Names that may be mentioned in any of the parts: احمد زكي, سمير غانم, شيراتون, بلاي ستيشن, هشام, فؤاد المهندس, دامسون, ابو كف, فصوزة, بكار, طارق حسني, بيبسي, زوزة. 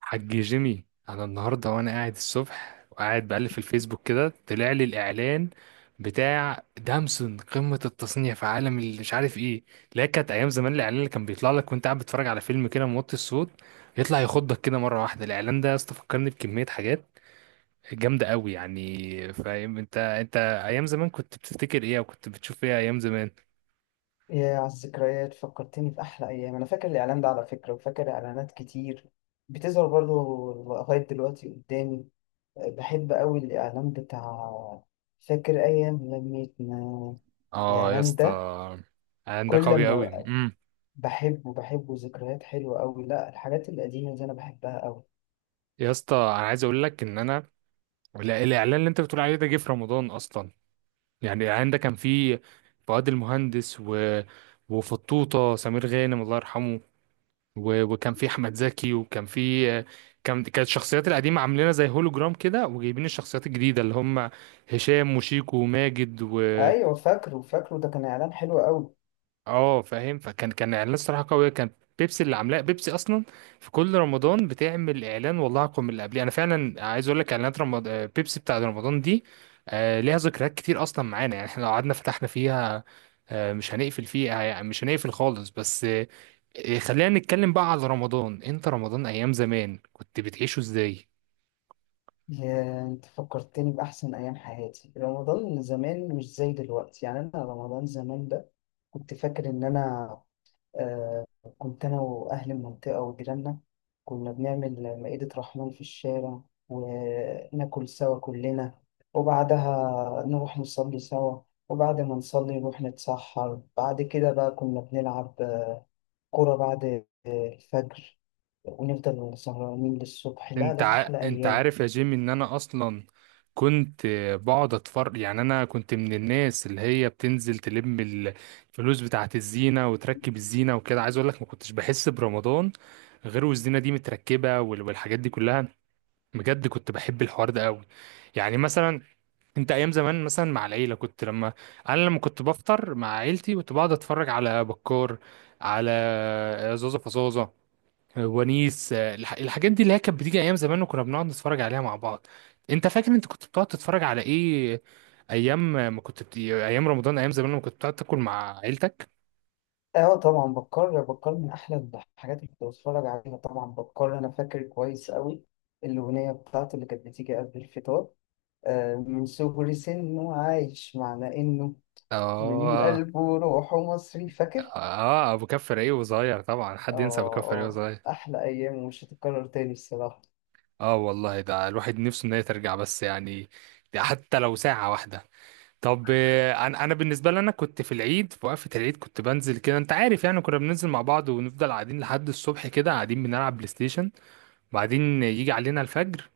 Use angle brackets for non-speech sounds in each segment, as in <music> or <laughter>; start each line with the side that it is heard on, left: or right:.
right: حاج جيمي، انا النهارده وانا قاعد الصبح وقاعد بقلب في الفيسبوك كده طلع لي الاعلان بتاع دامسون، قمه التصنيع في عالم اللي مش عارف ايه. لا كانت ايام زمان الاعلان اللي كان بيطلع لك وانت قاعد بتتفرج على فيلم كده موطي الصوت، يطلع يخضك كده مره واحده. الاعلان ده يا اسطى فكرني بكميه حاجات جامده قوي، يعني فاهم؟ انت ايام زمان كنت بتفتكر ايه وكنت بتشوف ايه ايام زمان؟
left: يا على الذكريات، فكرتني في أحلى أيام. أنا فاكر الإعلان ده على فكرة، وفاكر إعلانات كتير بتظهر برضه لغاية دلوقتي قدامي. بحب أوي الإعلان بتاع، فاكر أيام لميتنا
right: اه يا
left: الإعلان
right: اسطى،
left: ده.
right: الإعلان ده
left: كل
right: قوي قوي.
left: ما بحبه، ذكريات حلوة أوي. لا، الحاجات القديمة دي أنا بحبها أوي.
right: يا اسطى انا عايز اقول لك ان انا، لا الاعلان اللي انت بتقول عليه ده جه في رمضان اصلا. يعني الاعلان ده كان فيه فؤاد المهندس وفطوطه سمير غانم الله يرحمه، وكان فيه احمد زكي، وكان فيه، كانت الشخصيات القديمه عاملينها زي هولوجرام كده، وجايبين الشخصيات الجديده اللي هم هشام وشيكو وماجد
left: أيوة، فاكره فاكره، ده كان إعلان حلو أوي.
right: اه فاهم. فكان كان اعلان صراحه قويه، كان بيبسي اللي عاملاه، بيبسي اصلا في كل رمضان بتعمل اعلان والله اقوى من اللي قبليه. انا فعلا عايز اقول لك، اعلانات رمضان، بيبسي بتاع رمضان دي، ليها ذكريات كتير اصلا معانا، يعني احنا لو قعدنا فتحنا فيها مش هنقفل فيها، يعني مش هنقفل خالص. بس خلينا نتكلم بقى على رمضان. انت رمضان ايام زمان كنت بتعيشه ازاي؟
left: يا أنت، فكرتني بأحسن أيام حياتي. رمضان زمان مش زي دلوقتي، يعني أنا رمضان زمان ده كنت فاكر إن أنا آه، كنت أنا وأهل المنطقة وجيراننا كنا بنعمل مائدة رحمن في الشارع، وناكل سوا كلنا، وبعدها نروح نصلي سوا، وبعد ما نصلي نروح نتسحر. بعد كده بقى كنا بنلعب كورة بعد الفجر، ونفضل سهرانين للصبح. لا لا، أحلى
right: انت
left: أيام.
right: عارف يا جيمي ان انا اصلا كنت بقعد اتفرج، يعني انا كنت من الناس اللي هي بتنزل تلم الفلوس بتاعت الزينة وتركب الزينة وكده. عايز اقول لك، ما كنتش بحس برمضان غير والزينة دي متركبة، والحاجات دي كلها. بجد كنت بحب الحوار ده قوي. يعني مثلا انت ايام زمان مثلا مع العيلة كنت لما انا لما كنت بفطر مع عيلتي كنت بقعد اتفرج على بكار، على زوزة فصوزة، ونيس. الحاجات دي اللي هي كانت بتيجي ايام زمان، وكنا بنقعد نتفرج عليها مع بعض. انت فاكر انت كنت بتقعد تتفرج على ايه ايام ما كنت ايام رمضان ايام زمان لما كنت بتقعد تاكل مع عيلتك؟
left: اه طبعا، بتكرر بتكرر، من احلى الحاجات اللي كنت بتفرج عليها طبعا بتكرر. انا فاكر كويس قوي الاغنيه بتاعته اللي كانت بتيجي قبل الفطار، من صغر سنه عايش معنى إنه من
right: اه،
left: قلبه وروحه مصري. فاكر؟
right: اه، ابو كف رايق وصغير، طبعا.
left: آه
right: حد ينسى ابو كف رايق وصغير؟
left: آه، أحلى أيام ومش هتتكرر تاني الصراحة.
right: اه والله، ده الواحد نفسه ان هي ترجع، بس يعني ده حتى لو ساعة واحدة. طب، انا بالنسبة لي، انا كنت في العيد، في وقفة العيد كنت بنزل كده. انت عارف يعني كنا بننزل مع بعض ونفضل قاعدين لحد الصبح، كده قاعدين بنلعب بلاي ستيشن. بعدين يجي علينا الفجر،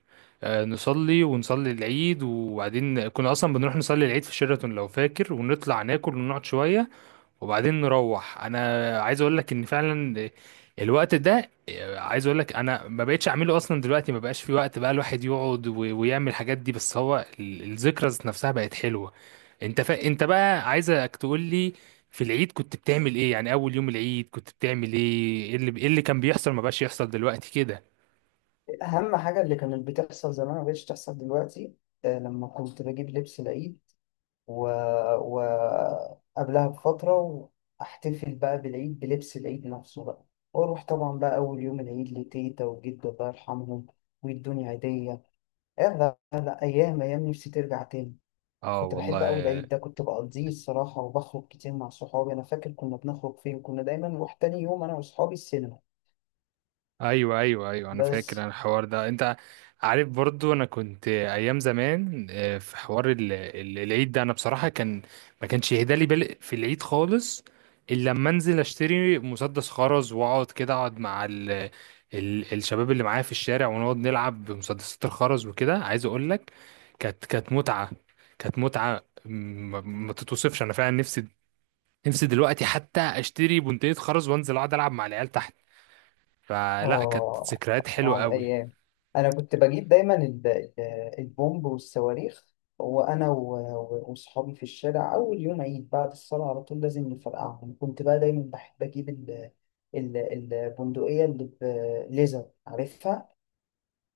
right: نصلي ونصلي العيد، وبعدين كنا اصلا بنروح نصلي العيد في شيراتون لو فاكر، ونطلع ناكل ونقعد شوية. وبعدين نروح. انا عايز اقول لك ان فعلا الوقت ده، عايز اقول لك انا ما بقتش اعمله اصلا دلوقتي. ما بقاش في وقت بقى الواحد يقعد ويعمل الحاجات دي. بس هو الذكرى ذات نفسها بقت حلوة. انت بقى عايزك تقول لي، في العيد كنت بتعمل ايه؟ يعني اول يوم العيد كنت بتعمل ايه، ايه اللي كان بيحصل ما بقاش يحصل دلوقتي كده؟
left: أهم حاجة اللي كانت بتحصل زمان ما بقتش تحصل دلوقتي. لما كنت بجيب لبس العيد و... و... قبلها بفترة، وأحتفل بقى بالعيد بلبس العيد نفسه بقى، وأروح طبعا بقى أول يوم العيد لتيتا وجدو الله يرحمهم، ويدوني هدية. لا لا، أيام أيام، نفسي ترجع تاني.
right: اه
left: كنت بحب
right: والله.
left: أوي العيد ده، كنت بقضيه الصراحة، وبخرج كتير مع صحابي. أنا فاكر كنا بنخرج فين، كنا دايما نروح تاني يوم أنا وصحابي السينما.
right: ايوه ايوه ايوه، انا فاكر انا
left: بس
right: الحوار ده. انت عارف برضو انا كنت ايام زمان في حوار العيد ده، انا بصراحه كان ما كانش يهدالي بالي في العيد خالص، الا لما انزل اشتري مسدس خرز واقعد كده اقعد مع ال ال الشباب اللي معايا في الشارع، ونقعد نلعب بمسدسات الخرز وكده. عايز اقول لك، كانت متعه. كانت متعه ما تتوصفش. انا فعلا نفسي، نفسي دلوقتي حتى اشتري بندقية خرز وانزل اقعد العب مع العيال تحت. فلا كانت
left: آه
right: ذكريات حلوة
left: على
right: قوي.
left: الأيام. أنا كنت بجيب دايما البومب والصواريخ، وأنا وصحابي في الشارع أول يوم عيد بعد الصلاة على طول لازم نفرقعهم. كنت بقى دايما بحب أجيب ال- البندقية اللي بليزر، عارفها؟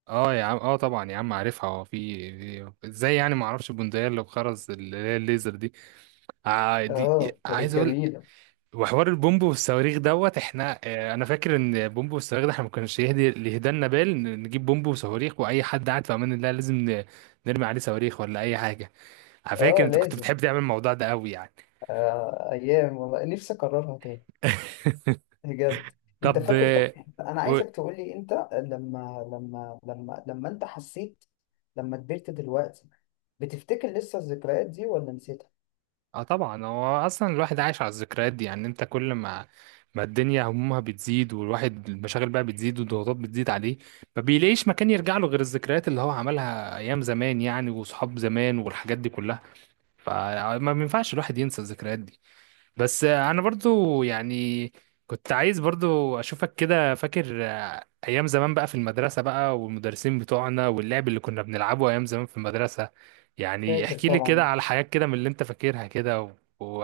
right: اه يا عم، اه طبعا يا عم عارفها. هو في ازاي يعني ما اعرفش البندقية اللي بخرز اللي هي الليزر دي؟ آه دي
left: آه كانت
right: عايز اقول.
left: جميلة.
right: وحوار البومب والصواريخ دوت احنا، انا فاكر ان بومب والصواريخ ده احنا ما كانش يهدي اللي يهدالنا، نجيب بومب وصواريخ، واي حد قاعد في امان الله لازم نرمي عليه صواريخ ولا اي حاجة. انا فاكر
left: آه
right: انت كنت
left: لازم.
right: بتحب تعمل الموضوع ده قوي يعني.
left: آه أيام والله، نفسي أكررها تاني
right: <laughs>
left: بجد. انت
right: طب،
left: فاكر؟ طب، انا عايزك تقول لي: انت لما انت حسيت لما كبرت دلوقتي، بتفتكر لسه الذكريات دي ولا نسيتها؟
right: اه طبعا. هو اصلا الواحد عايش على الذكريات دي، يعني انت كل ما الدنيا همومها بتزيد والواحد المشاغل بقى بتزيد والضغوطات بتزيد عليه، ما بيلاقيش مكان يرجع له غير الذكريات اللي هو عملها ايام زمان يعني، وصحاب زمان والحاجات دي كلها. فما بينفعش الواحد ينسى الذكريات دي. بس انا برضو يعني كنت عايز برضو اشوفك كده فاكر، ايام زمان بقى في المدرسة بقى، والمدرسين بتوعنا، واللعب اللي كنا بنلعبه ايام زمان في المدرسة. يعني
left: فاكر
right: احكي لي كده
left: طبعا،
right: على حاجات كده من اللي انت فاكرها كده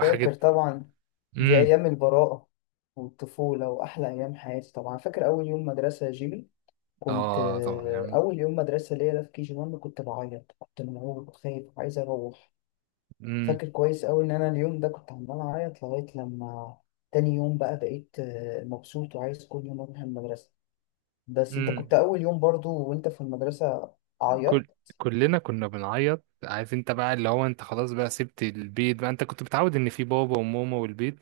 left: فاكر طبعا. دي
right: امم
left: ايام البراءة والطفولة واحلى ايام حياتي طبعا. فاكر اول يوم مدرسة يا جيمي؟ كنت
right: اه طبعا يعني.
left: اول يوم مدرسة ليا ده في كي جي 1، كنت بعيط، كنت مرعوب وخايف وعايز اروح.
right: امم
left: فاكر كويس أوي إن أنا اليوم ده كنت عمال أعيط لغاية لما تاني يوم، بقى بقيت مبسوط وعايز كل يوم أروح المدرسة. بس أنت
right: امم
left: كنت أول يوم برضو وأنت في المدرسة
right: كل
left: عيطت.
right: كلنا كنا بنعيط. عارف انت بقى اللي هو، انت خلاص بقى سبت البيت بقى. انت كنت متعود ان في بابا وماما والبيت،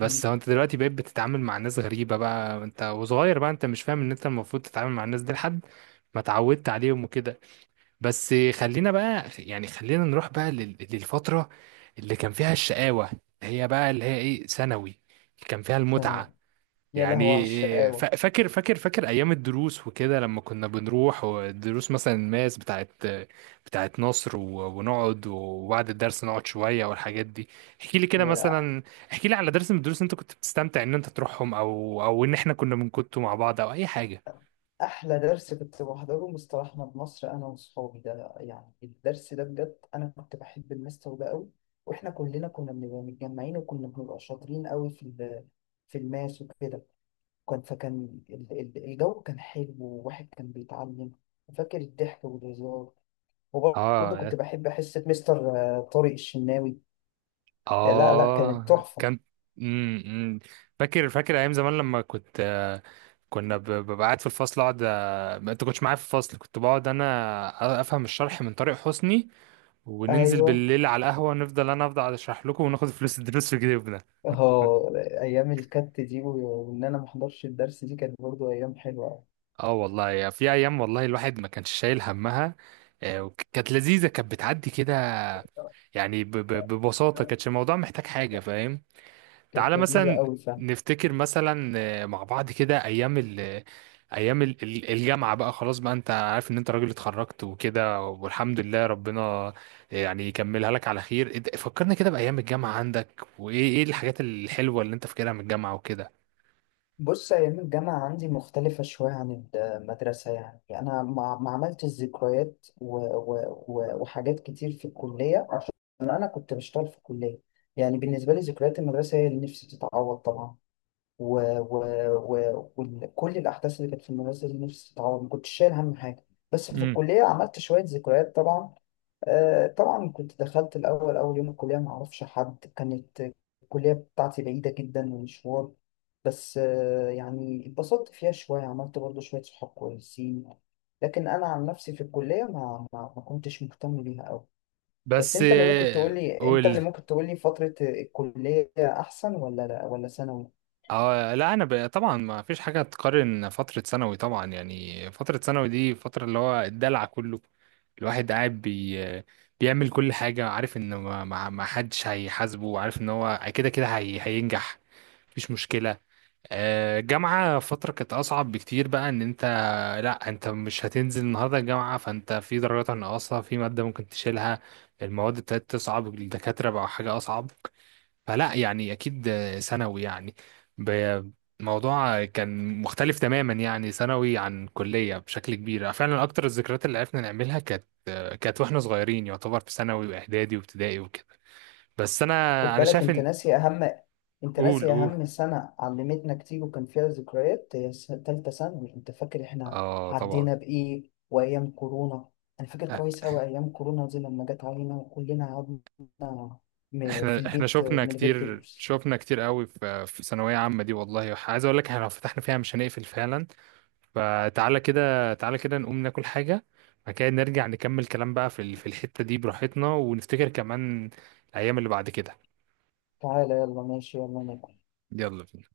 left: مم.
right: هو انت دلوقتي بقيت بتتعامل مع ناس غريبة بقى، انت وصغير بقى، انت مش فاهم ان انت المفروض تتعامل مع الناس دي لحد ما اتعودت عليهم وكده. بس خلينا بقى يعني، خلينا نروح بقى للفترة اللي كان فيها الشقاوة. هي بقى اللي هي ايه؟ ثانوي اللي كان فيها
left: ثانوي.
right: المتعة.
left: يا لهوي على
right: يعني
left: الشقاوة.
right: فاكر ايام الدروس وكده، لما كنا بنروح والدروس مثلا الماس بتاعت نصر، ونقعد وبعد الدرس نقعد شويه والحاجات دي. احكي لي كده
left: يا،
right: مثلا، احكي لي على درس من الدروس انت كنت بتستمتع ان انت تروحهم، او ان احنا كنا بنكتوا مع بعض، او اي حاجه.
left: أحلى درس كنت بحضره مستر أحمد مصر أنا وصحابي، ده يعني الدرس ده بجد أنا كنت بحب المستر ده أوي. وإحنا كلنا كنا بنبقى متجمعين، وكنا بنبقى شاطرين أوي في في الماس وكده. وكان الجو كان حلو، وواحد كان بيتعلم. وفاكر الضحك والهزار. وبرضه
right: اه،
left: كنت بحب حصة مستر طارق الشناوي. لا لا، كانت
right: اه
left: تحفة.
right: كان. امم امم. فاكر ايام زمان لما كنت، كنا ببقى قاعد في الفصل، اقعد ما انت كنتش معايا في الفصل، كنت بقعد انا افهم الشرح من طارق حسني، وننزل
left: أيوه
right: بالليل على القهوه ونفضل انا افضل اشرح لكم، وناخد فلوس الدروس في جيبنا.
left: اه، أيام الكت دي وإن أنا محضرش الدرس دي، كانت برضه أيام حلوة.
right: اه والله، يا في ايام والله الواحد ما كانش شايل همها. وكانت لذيذه، كانت بتعدي كده. يعني ببساطه كانتش الموضوع محتاج حاجه، فاهم؟
left: كانت
right: تعالى
left: لذيذة
right: مثلا
left: أوي فعلا.
right: نفتكر مثلا، مع بعض كده ايام الجامعه بقى. خلاص بقى انت عارف ان انت راجل اتخرجت وكده، والحمد لله ربنا يعني يكملها لك على خير. فكرنا كده بايام الجامعه عندك، وايه الحاجات الحلوه اللي انت فاكرها من الجامعه وكده.
left: بص، أيام الجامعة عندي مختلفة شوية عن المدرسة. يعني أنا ما عملتش ذكريات وحاجات كتير في الكلية، عشان أنا كنت بشتغل في الكلية. يعني بالنسبة لي ذكريات المدرسة هي اللي نفسي تتعوض طبعا، و... و... وكل الأحداث اللي كانت في المدرسة اللي نفسي تتعوض. ما كنتش شايل هم حاجة. بس في
right: امم
left: الكلية عملت شوية ذكريات طبعا. طبعا كنت دخلت الأول أول يوم الكلية ما أعرفش حد. كانت الكلية بتاعتي بعيدة جدا ومشوار. بس يعني اتبسطت فيها شوية، عملت برضو شوية صحاب كويسين. لكن أنا عن نفسي في الكلية ما كنتش مهتم بيها أوي. بس
right: بس
left: أنت اللي ممكن تقولي أنت اللي
right: قول.
left: ممكن تقولي فترة الكلية أحسن، ولا لا، ولا ثانوي؟
right: اه لا، طبعا ما فيش حاجه تقارن فتره ثانوي طبعا. يعني فتره ثانوي دي فتره اللي هو الدلع كله. الواحد قاعد بيعمل كل حاجه، عارف ان ما حدش هيحاسبه، عارف ان هو كده كده هينجح. مفيش مشكله. جامعه فتره كانت اصعب بكتير بقى. ان انت، لا انت مش هتنزل النهارده الجامعه، فانت في درجات ناقصه في ماده ممكن تشيلها. المواد ابتدت تصعب، الدكاتره بقى حاجه اصعب. فلا يعني اكيد ثانوي يعني، ب- الموضوع كان مختلف تماما، يعني ثانوي عن كليه بشكل كبير. فعلا اكتر الذكريات اللي عرفنا نعملها كانت واحنا صغيرين يعتبر، في ثانوي واعدادي وابتدائي وكده. بس
left: خد
right: انا
left: بالك
right: شايف
left: انت
right: ان،
left: ناسي اهم انت
right: قول
left: ناسي
right: قول.
left: اهم سنة علمتنا كتير وكان فيها ذكريات، هي تالتة ثانوي. انت فاكر احنا
right: اه طبعا.
left: عدينا بايه وايام كورونا؟ انا فاكر كويس اوي ايام كورونا دي لما جت علينا، وكلنا قعدنا في
right: احنا
left: البيت
right: شفنا
left: من غير
right: كتير،
left: دروس.
right: شفنا كتير قوي في ثانويه عامه دي والله. عايز اقول لك احنا لو فتحنا فيها مش هنقفل فعلا. فتعالى كده، تعالى كده نقوم ناكل حاجة، بعد كده نرجع نكمل كلام بقى في في الحتة دي براحتنا، ونفتكر كمان الأيام اللي بعد كده.
left: تعالى يلا، ماشي يلا ناكل.
right: يلا بينا.